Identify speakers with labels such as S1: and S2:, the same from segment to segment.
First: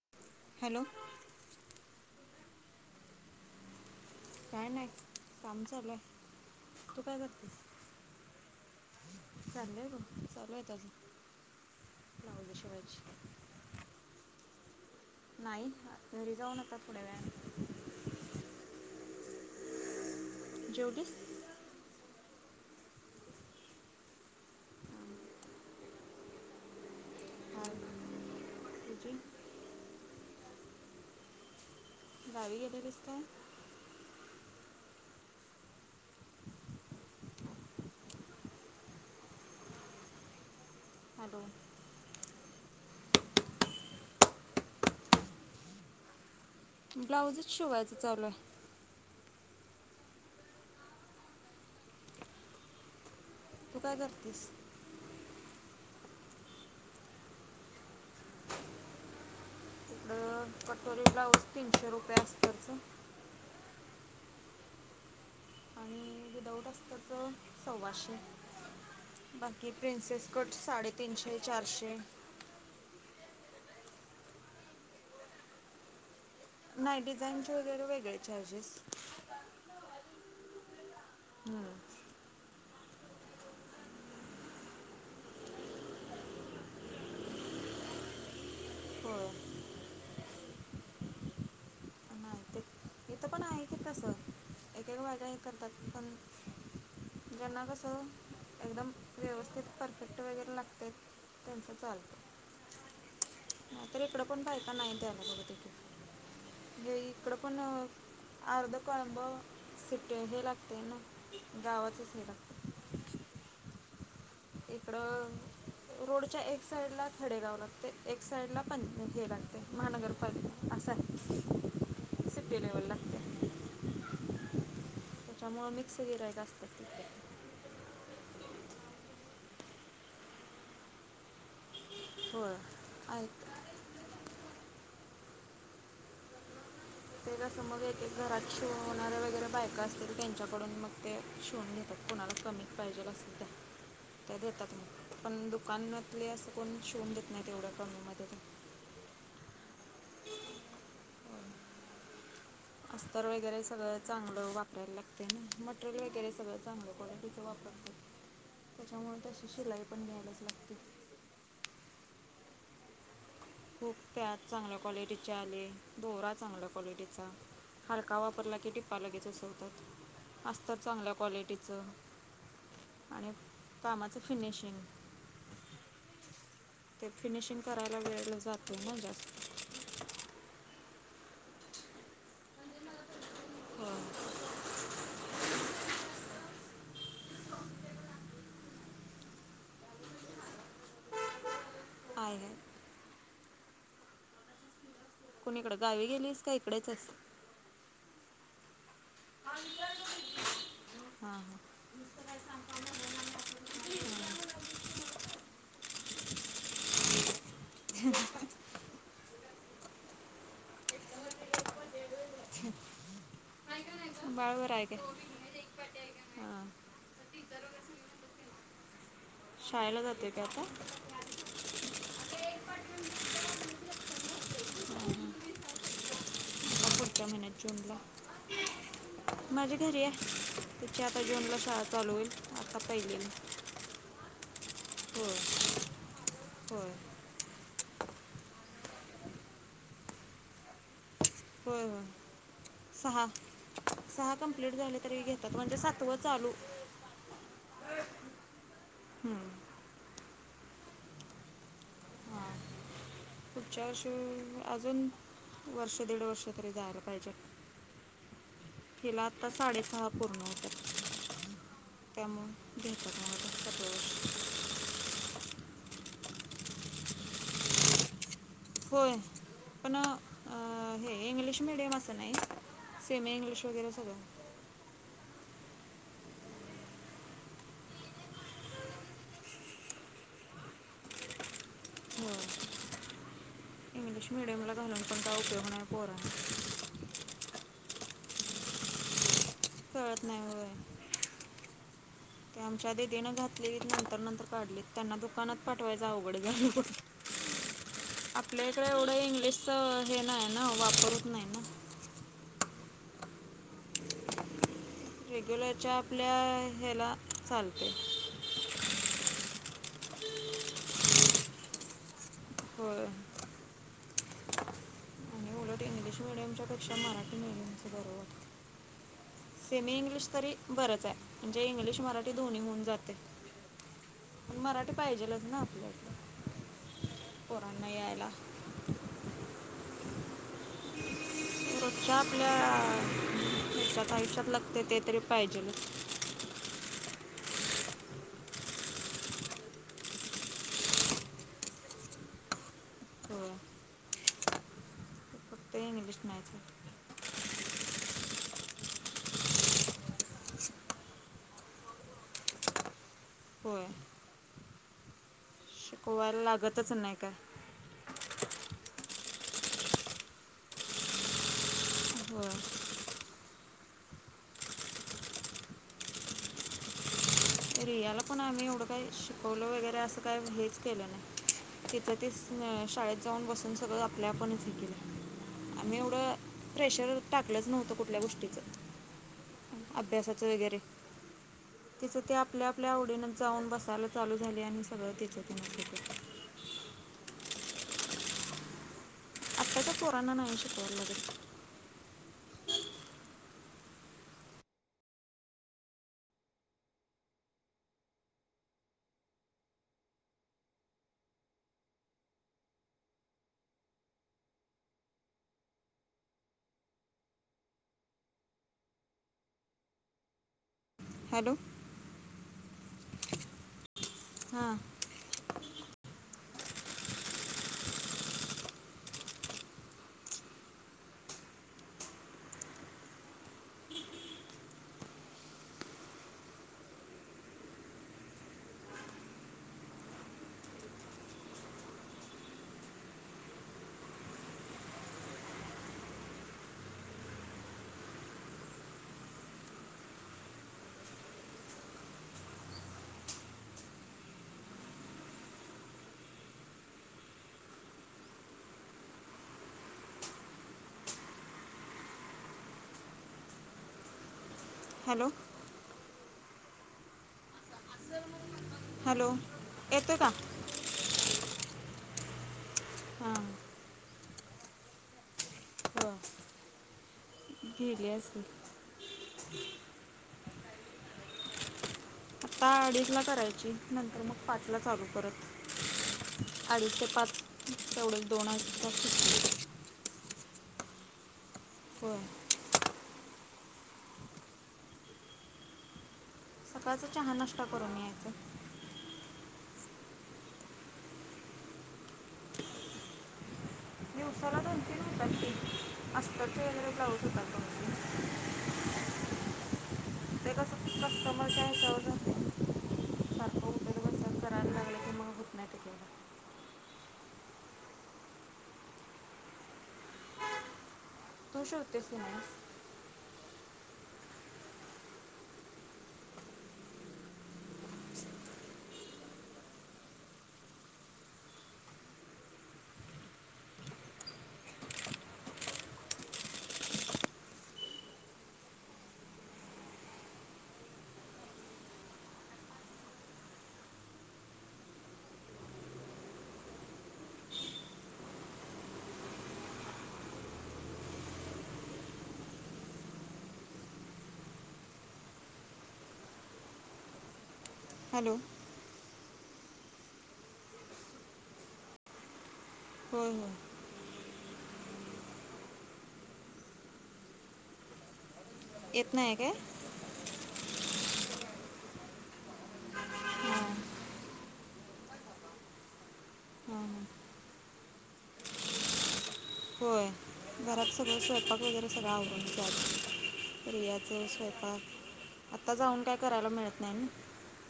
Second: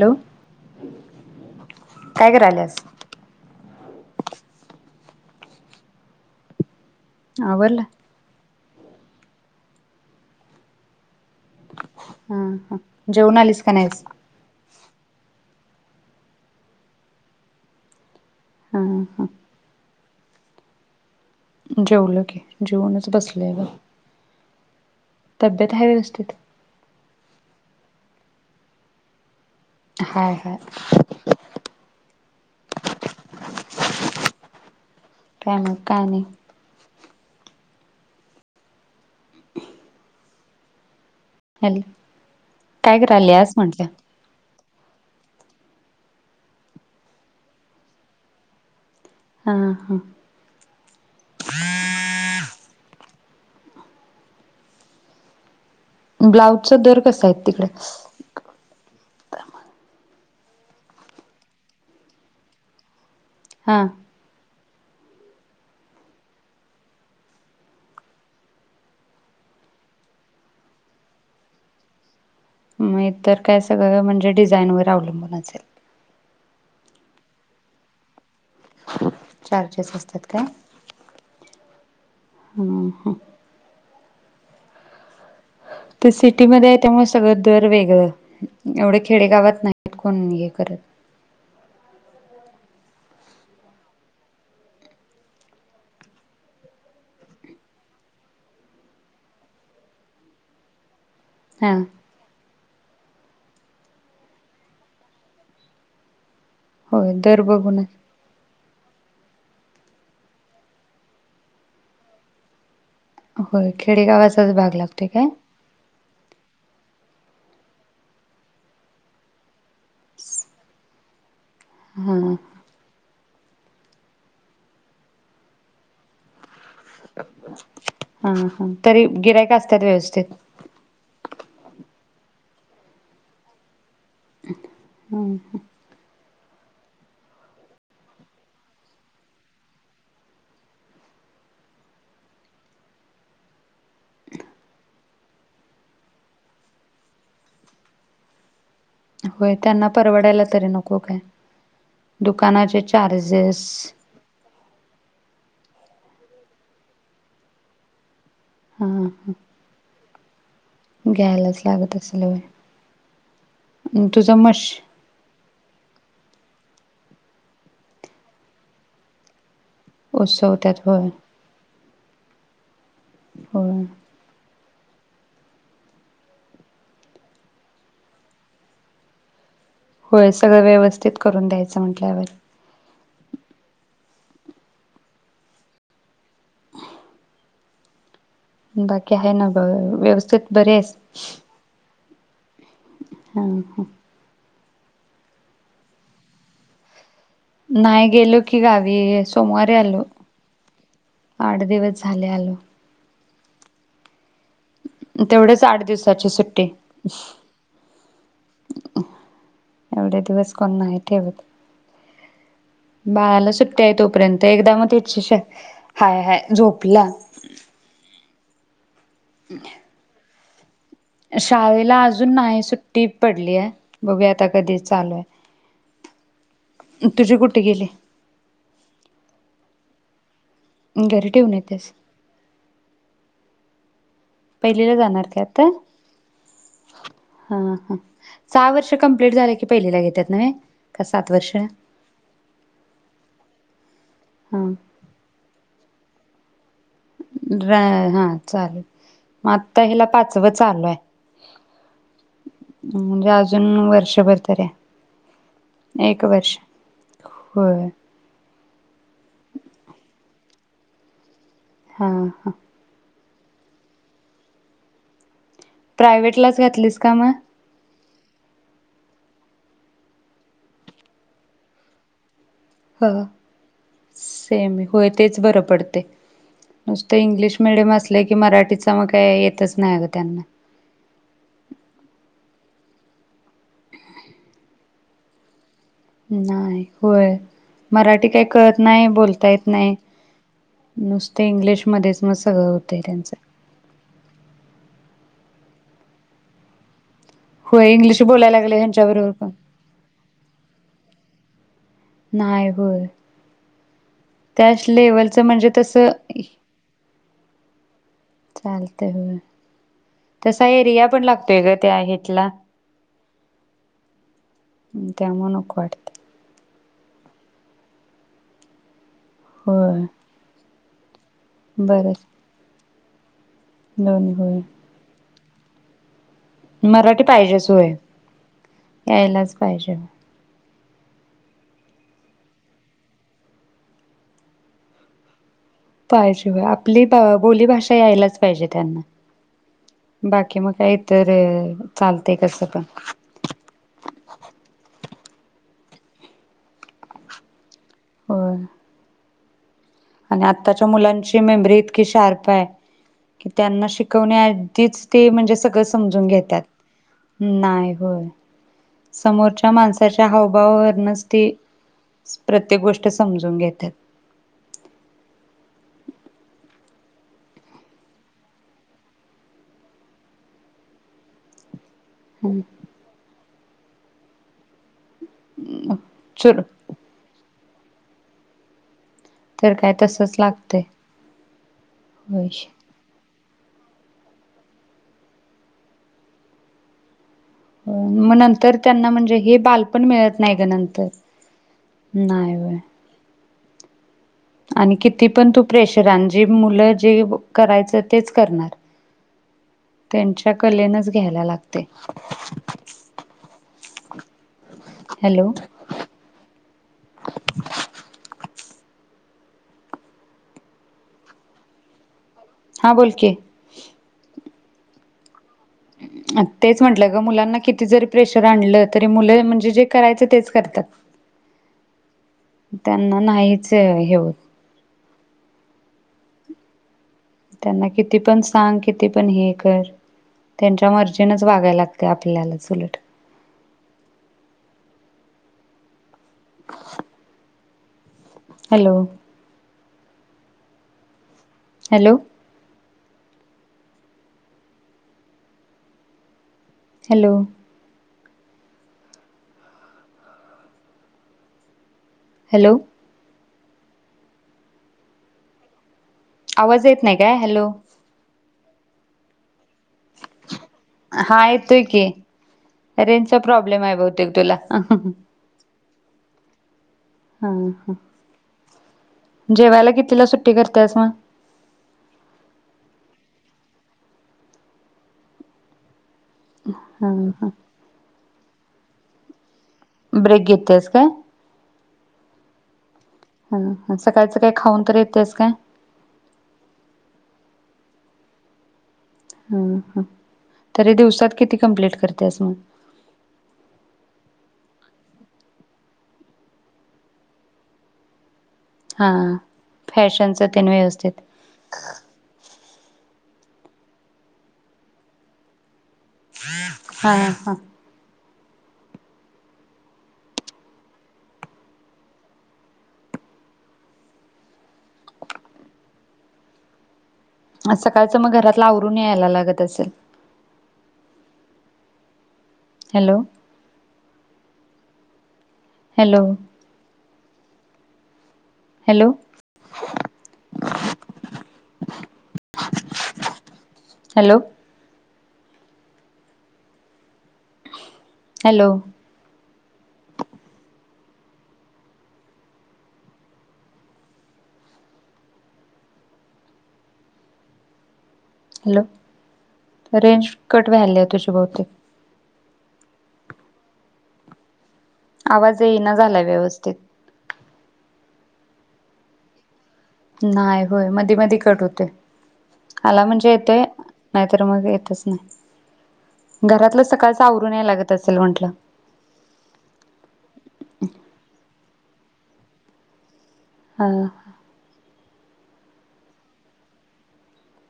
S1: Hello
S2: hello
S1: काय कराल्यात? [inaudible]
S2: काय नाही काम चालू आहे.
S1: आवरलं.
S2: चालय बग चालू आहेत अजून.
S1: हाहा जेवून आलीस का नाहीस.
S2: नाही घरी जाऊन आता थोड्या वेळानं
S1: हा हा हं!
S2: जेवलीस?
S1: जेवलं की जेऊनच बसलंय ग, तब्येत हाय व्यवस्थित.
S2: [unintelligible]
S1: हाय हाय.
S2: गावी गेलेलीस का?
S1: काय नाही, काय नाही. ह [inaudible]
S2: हॅलो.
S1: काय कराल्यास म्हटलं.
S2: ब्लाऊजच शिवायच चालू आहे,
S1: हा हा!
S2: तू काय करतेस.
S1: ब्लाउजचा दर कसा आहे तिकडे?
S2: ब्लॉउज तीनशे रुपये अस्तरच
S1: हां!
S2: आणि विदाऊट अस्तरच सव्वाशे, बाकी प्रिन्सेस कट साडेतीनशे चारशे.
S1: मं इतर काय सगळं म्हणजे, डिझाईन वर अवलंबून असेल.
S2: नाही डिझाईनचे वगैरे वेगळे. चार्जेस
S1: चार्जेस असतात काय
S2: हम्म
S1: हम्म ह तर सिटीमध्येध्ये आहे त्यामुळे सगळं दर वेगळं एवढे
S2: होय
S1: खेडेगावात नाहीत कोण हे करत
S2: नाही ते इथं पण आहे की तसं एक एक वागा हे करतात पण ज्यांना कस एकदम व्यवस्थित परफेक्ट वगैरे लागते त्यांच
S1: हा.
S2: चालतं तर इकड पण बायका नाही त्या देील ग
S1: होय
S2: इकडं
S1: दर
S2: पण
S1: बघूनच
S2: अर्ध कळंब सिट्टे हे लागते ना गावातच हे लागते
S1: हो खेडे गावा
S2: इकड रोडच्या एक साइड ला खडेगाव लागते एक साईडला पंचख हे लागते महानगरपालिका असा आहे सि्टी लेवल लागते त्याच्यामुळे मिकस गिराय का असतात तिकडे
S1: हा हा तरी गिरायक असतात व्यवस्थित
S2: वळ आ
S1: हम् ह
S2: वकासं मग एक एक घरात शिवणार्या वगैरे बायकां असतील तर त्यांच्याकडून मग ते शिवून घेतात कोणाला कमी पाहिजेला सुध्या का देतात म- पण दुकानातले असं कोण शिवून देत नाहीत तेवढ्या कमीमध्ये ते
S1: होय त्यांना परवडायला तरी नको काय दु-
S2: अस्तर वगैरे सगळं चांगलं वापरायला लागते ना मटेरियल वगैरे सगळ्या चांगल्या क्वालिटीचा वापर करात-
S1: हां हां
S2: त्याच्यामध्ये सुश ला आहे
S1: घ्यायलाच लागत असेल वय
S2: खूप त्यात चांगल्या क्वालिटीचे आले दोरा चांगल्या क्वालिटीचा हलका वापरला की टिप्पा लगेच असं असत
S1: उसवत्यात होय
S2: चांगल्या क्वालिटीचं आणि
S1: होय.
S2: कामाचं फिनिशिंग ते फिनिशिंग करायला वेळ जातं ना जास्त
S1: होय सगळं व्यवस्थित करून द्यायचं म्हटल्यावर
S2: हो आहे
S1: बाकी आहे ना व्यवस्थेत बरे आहेस
S2: आहे
S1: हा ह
S2: कोुणी इकडं गावी गेलीस का इकडेचच
S1: नाही गेलो की गावी सोमवारी आलो
S2: हां
S1: आठ
S2: हां
S1: दिवस झाले आलो तेवढच आठ दिवसाची सुट्टी एवढे दिवस कोण नाही ठेवत बाळाला सुट्टी आहेत त- यंत
S2: बाळवर
S1: एकदा म
S2: आहे काय
S1: श हाय हाय
S2: हां
S1: झोपला
S2: शाळेला जाते. त्यात अ.
S1: शाळेला अजून नाही सुट्टी पडली आहे बघूया आता कधी चालू आहे.
S2: हां. आता पुढच्या
S1: तुझी कुठे गेली
S2: जूनला माझे. घरी आहे. त्याची आता
S1: घरी
S2: जून
S1: ठेवून
S2: ला शाळा
S1: येतेस
S2: चालू होईल आता. पहिलीला.
S1: पहिलीला जाणार ती आता
S2: होय होय
S1: हा. सहा वर्ष कम्प्लीट झालं की पहिलीला घेत्यात नव्हे. सात वर्ष
S2: होय होय सहा सहा
S1: हां
S2: कंप्लीट झाले तरी घेतात म्हणजे सात.... सातव चालू.
S1: ड्राय हा चालल.
S2: हम्म.
S1: मग आता हिला पाच. तवा चालु आहे.
S2: हां
S1: म्हणजे अजून
S2: पुढच्या वर्षी
S1: वर्षभर तरी
S2: अजून वर्ष,
S1: आहे
S2: दीड
S1: एक
S2: वर्ष तरी जायला पाहिजे.
S1: होय
S2: तिला आता साडेसहा पूर्ण होतात.
S1: हां हां
S2: त्यामुळे भेटू. [inaudible]
S1: प्रायव्हेटलाच घातलीस का मग....
S2: होय पण अ हे इंग्लिश मिडियम असं नाही.
S1: ह
S2: सेमी इंग्लिश वगैरे सगळं
S1: सेमी होय तेच बरं पडतयं नुसत इंग्लिश मिडियम असलं की मराठीच मग काय येतच नाही अगं त्यांना.
S2: होय इंग्लिश मीडियम ला घालून पण काय उपयोग नाही. पोरांना
S1: नाही होय मराठी काय... कळत नाही बोलता येत नाही.
S2: कळत नाही होय
S1: नुसते इंग्लिशमध्येच मग
S2: ते
S1: सगळं
S2: आमच्या
S1: होतंय
S2: दीदीन
S1: त्यांचं
S2: घातलेली नंतर नंतर काढलीत त्यांना दुकानात... पाठवायचं अवघड झालं.
S1: होय इंग्लिश बोलायला
S2: आपल्या
S1: लागले
S2: इकडं एवढं
S1: ह्यांच्याबरोबर पण
S2: इंग्लिशच हे नाही ना वापरच नाही ना.
S1: नाही होय त्या लेवलचं म्हणजे तसं
S2: चालतय.
S1: चालतयं होय. तसा एरिया पण लागतोय ग त्या हेटला.
S2: होय आणि
S1: त्यामुळे नको वाटतयं.
S2: त्यापेक्षा मराठी मिडीयमच बरं वाटतंय. सेमी
S1: होय
S2: इंग्लिश तरी. बरंच आहे. म्हणजे इंग्लिश
S1: बरंच
S2: मराठी दोन्ही होऊन जातय. [inaudible]
S1: [unintelligible]
S2: न आपल्याकडं
S1: मराठी पाहिजेच होय यायलाच पाहिजे
S2: रोजच्या आपल्या हच्यात आयुष्यात लागते ते तरी पाहिजेलच
S1: पाहिजे आपली बोलीभाषा यायलाच पाहिजे त्यांना बाकी मग काय तर चालतय कसं पण
S2: होय फक्त इंग्लिश नाहीच आहे.
S1: होय आणि आताच्या मुलांची मेमरी इतकी शार्प आहे की त्यांना
S2: होय
S1: शिकवण्या आधीच ते म्हणजे सगळ समजून
S2: शिकवायला
S1: घेतात
S2: लागतच नाही काय
S1: नाही होय समोरच्या माणसाच्या हावभावावरूनच ती
S2: होय
S1: प्रत्येक गोष्ट समजून घेतात
S2: रियाला पण आम्ही एवढं काही शिकवल वगैरे असं काय हेच केलं नाही तिचं तीच शाळेत जाऊन बस सगळं आपल्या आपणच आम्ही एवढं
S1: चल
S2: प्रेशर टाक ऐकलंच नव्हतं कुठल्या गोष्टीचं
S1: तर काय तसच
S2: अभ्यासाचं वगैरे
S1: लागतय हो
S2: आवडीन जाऊन बसायला चालू झाली आणि सगळं तिचं तिनच केल
S1: मग नंतर त्यांना म्हणजे हे
S2: आत्ताच्या
S1: बालपण
S2: पोरांना
S1: मिळत नाही गं
S2: शिकवायला
S1: नंतर
S2: लागत
S1: नाही व्हय आणि किती पण तू प्रेशर आण जी मुलं जे करायच तेच करणार त्यांच्या कलेनच घ्यायला लागतय हॅलो
S2: हॅलो
S1: हा बोल की
S2: हा
S1: तेच म्हंटलं ग मुलांना किती जरी प्रेशर आणलं तरी मुलं म्हणजे जे करायचं तेच करतात त्यांना नाहीच हे होत त्यांना किती पण सांग किती पण हे कर त्यांच्या मर्जीनच वागायला लागतयं आपल्यालाच उलट hello hello hello hello
S2: hello
S1: आवाज येत नाही काय हॅलो
S2: हॅलो येतोय का
S1: हा येतोय की
S2: हां
S1: रेंजचा प्रॉब्लेम आहे बहुतेक तुला
S2: हो
S1: हा हा
S2: गेली असेल
S1: जेवायला कितीला सु '--' [unintelligible] करतेस मग
S2: आता [inaudible] अडीच ला करायची नंतर मग पाच ला चालू करत [inaudible] अडीच ते
S1: हा
S2: पाच
S1: हा
S2: एवढी [inaudible] दोनं अडीच वाजतय [inaudible] [unintelligible]
S1: ब्रेक घेतेस काय
S2: होय [inaudible]
S1: ह -ह सकाळच काही खाऊन तर येतेस काय
S2: सकाळच चहा नष्ट करून यायचं [inaudible]
S1: ह ह तरी दिवसात किती कम्प्लीट कर्त्यास मग
S2: दिवसाला दोन-तीन होतात [inaudible] घरचे वगैरे [inaudible] ब्लाउज शिवायला तो [unintelligible]
S1: हा फॅशनच
S2: कस्टमरचा हे [inaudible] ब्लाऊज आहे [unintelligible] नाही टिकायला
S1: [inaudible] हा हा
S2: तू शिवतेस का नाहीस [inaudible]
S1: आज सकाळच मग घरातला आवरून यायला लागत असेल hello hello hello [inaudible] hello hello [inaudible]
S2: [inaudible] hello
S1: hello range cut वायली आहे तुझी बहुतेक
S2: होय होय
S1: आवाज येईना झालाय व्यवस्थित
S2: येत नाय काय [inaudible]
S1: नाही होय मधी मधी कट होते आला म्हणजे
S2: हां
S1: येतोय
S2: हां
S1: नाहीतर -मग येतच नाही घरातलं
S2: हां
S1: सकाळच आवरून यायला लागत असेल म्हंटलं
S2: होय घरात [inaudible] सगळं स्वयंपाक वगैरे [inaudible] सगळ आवरूनच यायचं [inaudible]
S1: हा
S2: रियाच स्वयंपाक [inaudible] आता जाऊन काय करायला मिळत नाही ना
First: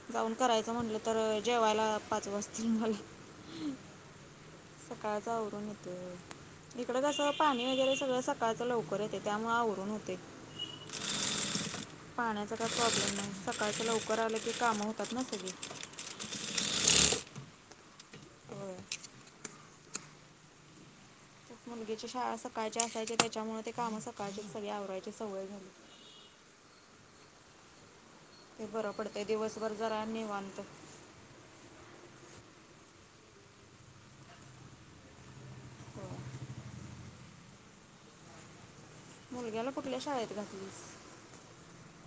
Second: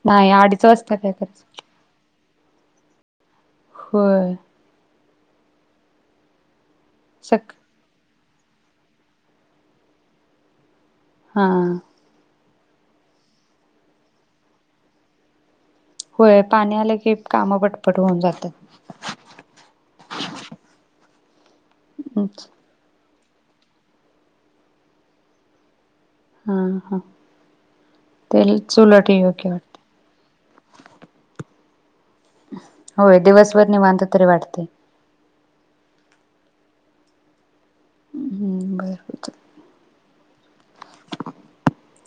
S1: नाही
S2: जाऊन
S1: अडीच
S2: करायचं
S1: वाजता
S2: म्हटलं
S1: काय
S2: तर
S1: करायचं
S2: जेवायला पाच वाजता '--' जिगला [unintelligible]
S1: होय
S2: सकाळचा वरून येतोय ओ '--' इकड कस [inaudible]
S1: सक
S2: पाणी वगैरे सगळ सकाळी सकाळच - लवकर येते त्यामुळे आवरून होते [inaudible]
S1: हा
S2: खाण्याचा काही [inaudible] प्रॉब्लेम नाही सकाळच लवकर आलं की कामं होतात ना सगळे
S1: होय पाणी आलं कि काम पटपट होऊन
S2: होय
S1: जातात [inaudible]
S2: मुलगीची शाळा सकाळची असायची'--' [inaudible] त्यामुळे ते काम सकाळची सगळी आवरायची सवय झाल्या.
S1: ह हा ते
S2: हे बर
S1: चुलट
S2: पडतय
S1: योग्य
S2: दिवसभर
S1: वाटते
S2: जरा निवांत
S1: होय दिवसभर निवांत तरी वाटते.
S2: होय.
S1: हम्म बर
S2: मुलग्याला कुठल्या शाळेत घातलीस.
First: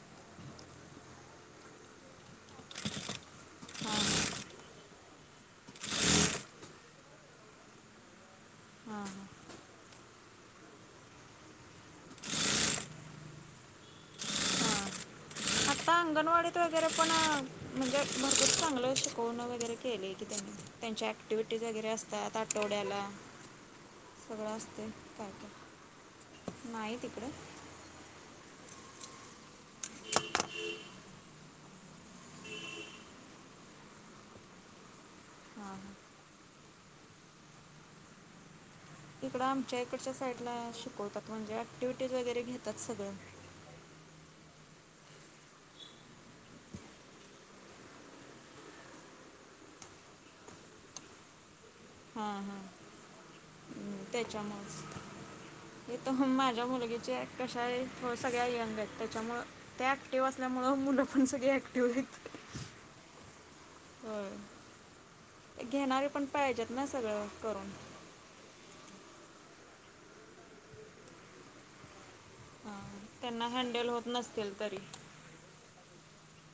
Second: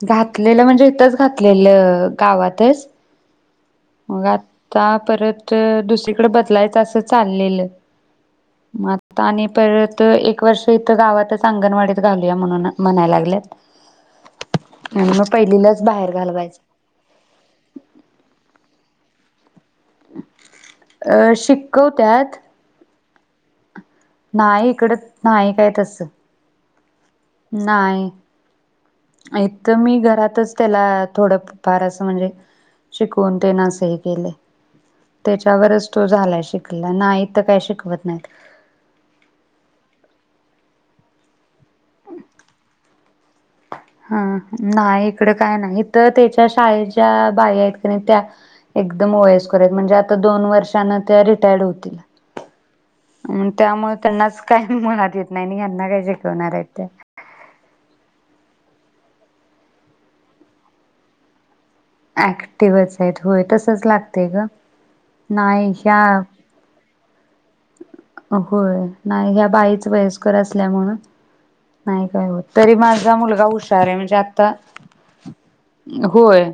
S1: घातलेलं म्हणजे इथंच घातलेलं गावातच.
S2: हां
S1: मग आता परत दुसरीकडे बदलायचं असं चाललेलं मग
S2: हां हां
S1: आता आणि परत एक वर्ष इथं गावातच अंगणवाडीत घालूया म्हणून म्हणायला लागल्यात
S2: हां
S1: आणि मग पहिलीलाच
S2: आता
S1: बाहेर
S2: अंगणवाडीत
S1: घालवायचं.
S2: वगैरे पण म्हणजे म चांगलं फोन वगैरे केले की त्यांनी त्यांच्या
S1: अ
S2: ॲक्टिव्हिटीज वगैरे
S1: शिकवत्यात
S2: असतात. आठवड्याला
S1: नाही इकड नाही काय तस
S2: नाही तिकडं
S1: नाही. आ तर मी घरातच त्याला थोडं फार अस म्हणजे शिकवून तेन असही केलं.
S2: हां
S1: त्याच्यावरच तो
S2: हां
S1: झालाय शिक नाही तर काय शिकवत नाहीत.
S2: इकडं आमच्या इकडच्या साईडला शिकवतात. म्हणजे ॲटिव्हटीज वगैर घेतात सळं
S1: हा नाही इकडं काय नाही इथं त्याच्या शाळेच्या बाई आहेत क नाही त्या एकदम वयस्कर आहेत. म्हणजे आता दोन वर्षांान त्या रिटायर्ड होत्या.
S2: हा हा्
S1: त्यांनाच काय मुळात येत नाही आणि ह्यांना काय
S2: त्याच्यामुळेच तर
S1: शिकवणार आहेत
S2: माझ्या
S1: त्या.
S2: मुलगीचे कशा आहेो. सगळ्या त्याच्यामुळे त्या ऍक्टिव्ह असल्यामुळे मुलं पण सग
S1: ऍक्टिव्हच आहेत होय, लागते ग
S2: होय
S1: नाही ह्या,
S2: घेणारे पण पाहिजेत ना सगळं करून
S1: होय नाही ह्या बाईच वयस्कर असल्यामुळेणून नाही काय होत. तरी
S2: हां
S1: माझा मुलगा
S2: त्यांना
S1: हुशार
S2: हँडल
S1: आहे
S2: होत
S1: म्हणजे आता
S2: नसतील तरी
S1: होय.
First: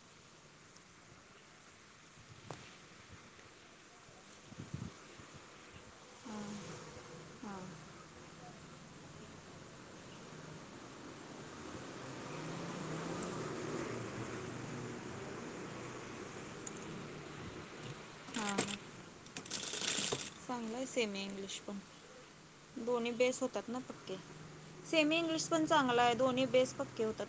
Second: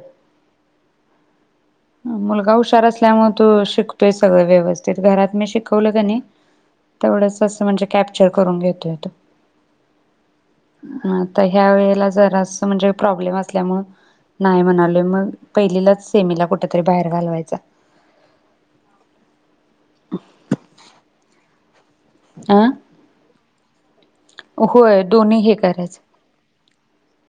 S1: मुलगा हुशार असल्यामुळे तू शिकतोय. सगळं व्यवस्थित मुलगा हुशार असल्यामुळे तो शिकतोय. सर्व व्यवस्थित घरात मी शिकवलं कनी
S2: हां
S1: तेवढ अस म्हणजे कॅप्चर करून घेतोय तू आता ह्या वेळेला जरा म्हणजे प्रॉब्लेम असल्यामुळे नाही म्हणाले मग पहिलीलाच सेमीला कुठ तरी बाहेर घालवायचा.
S2: चांगलाय सेमी इंग्लिश पण
S1: अ
S2: बोणी बेस तत ना
S1: होय
S2: सेमी
S1: दोन्ही
S2: इंग्लिश
S1: हे
S2: पण
S1: करायचं
S2: चांगला आहे. दोन्ही बेस पक्के होतात.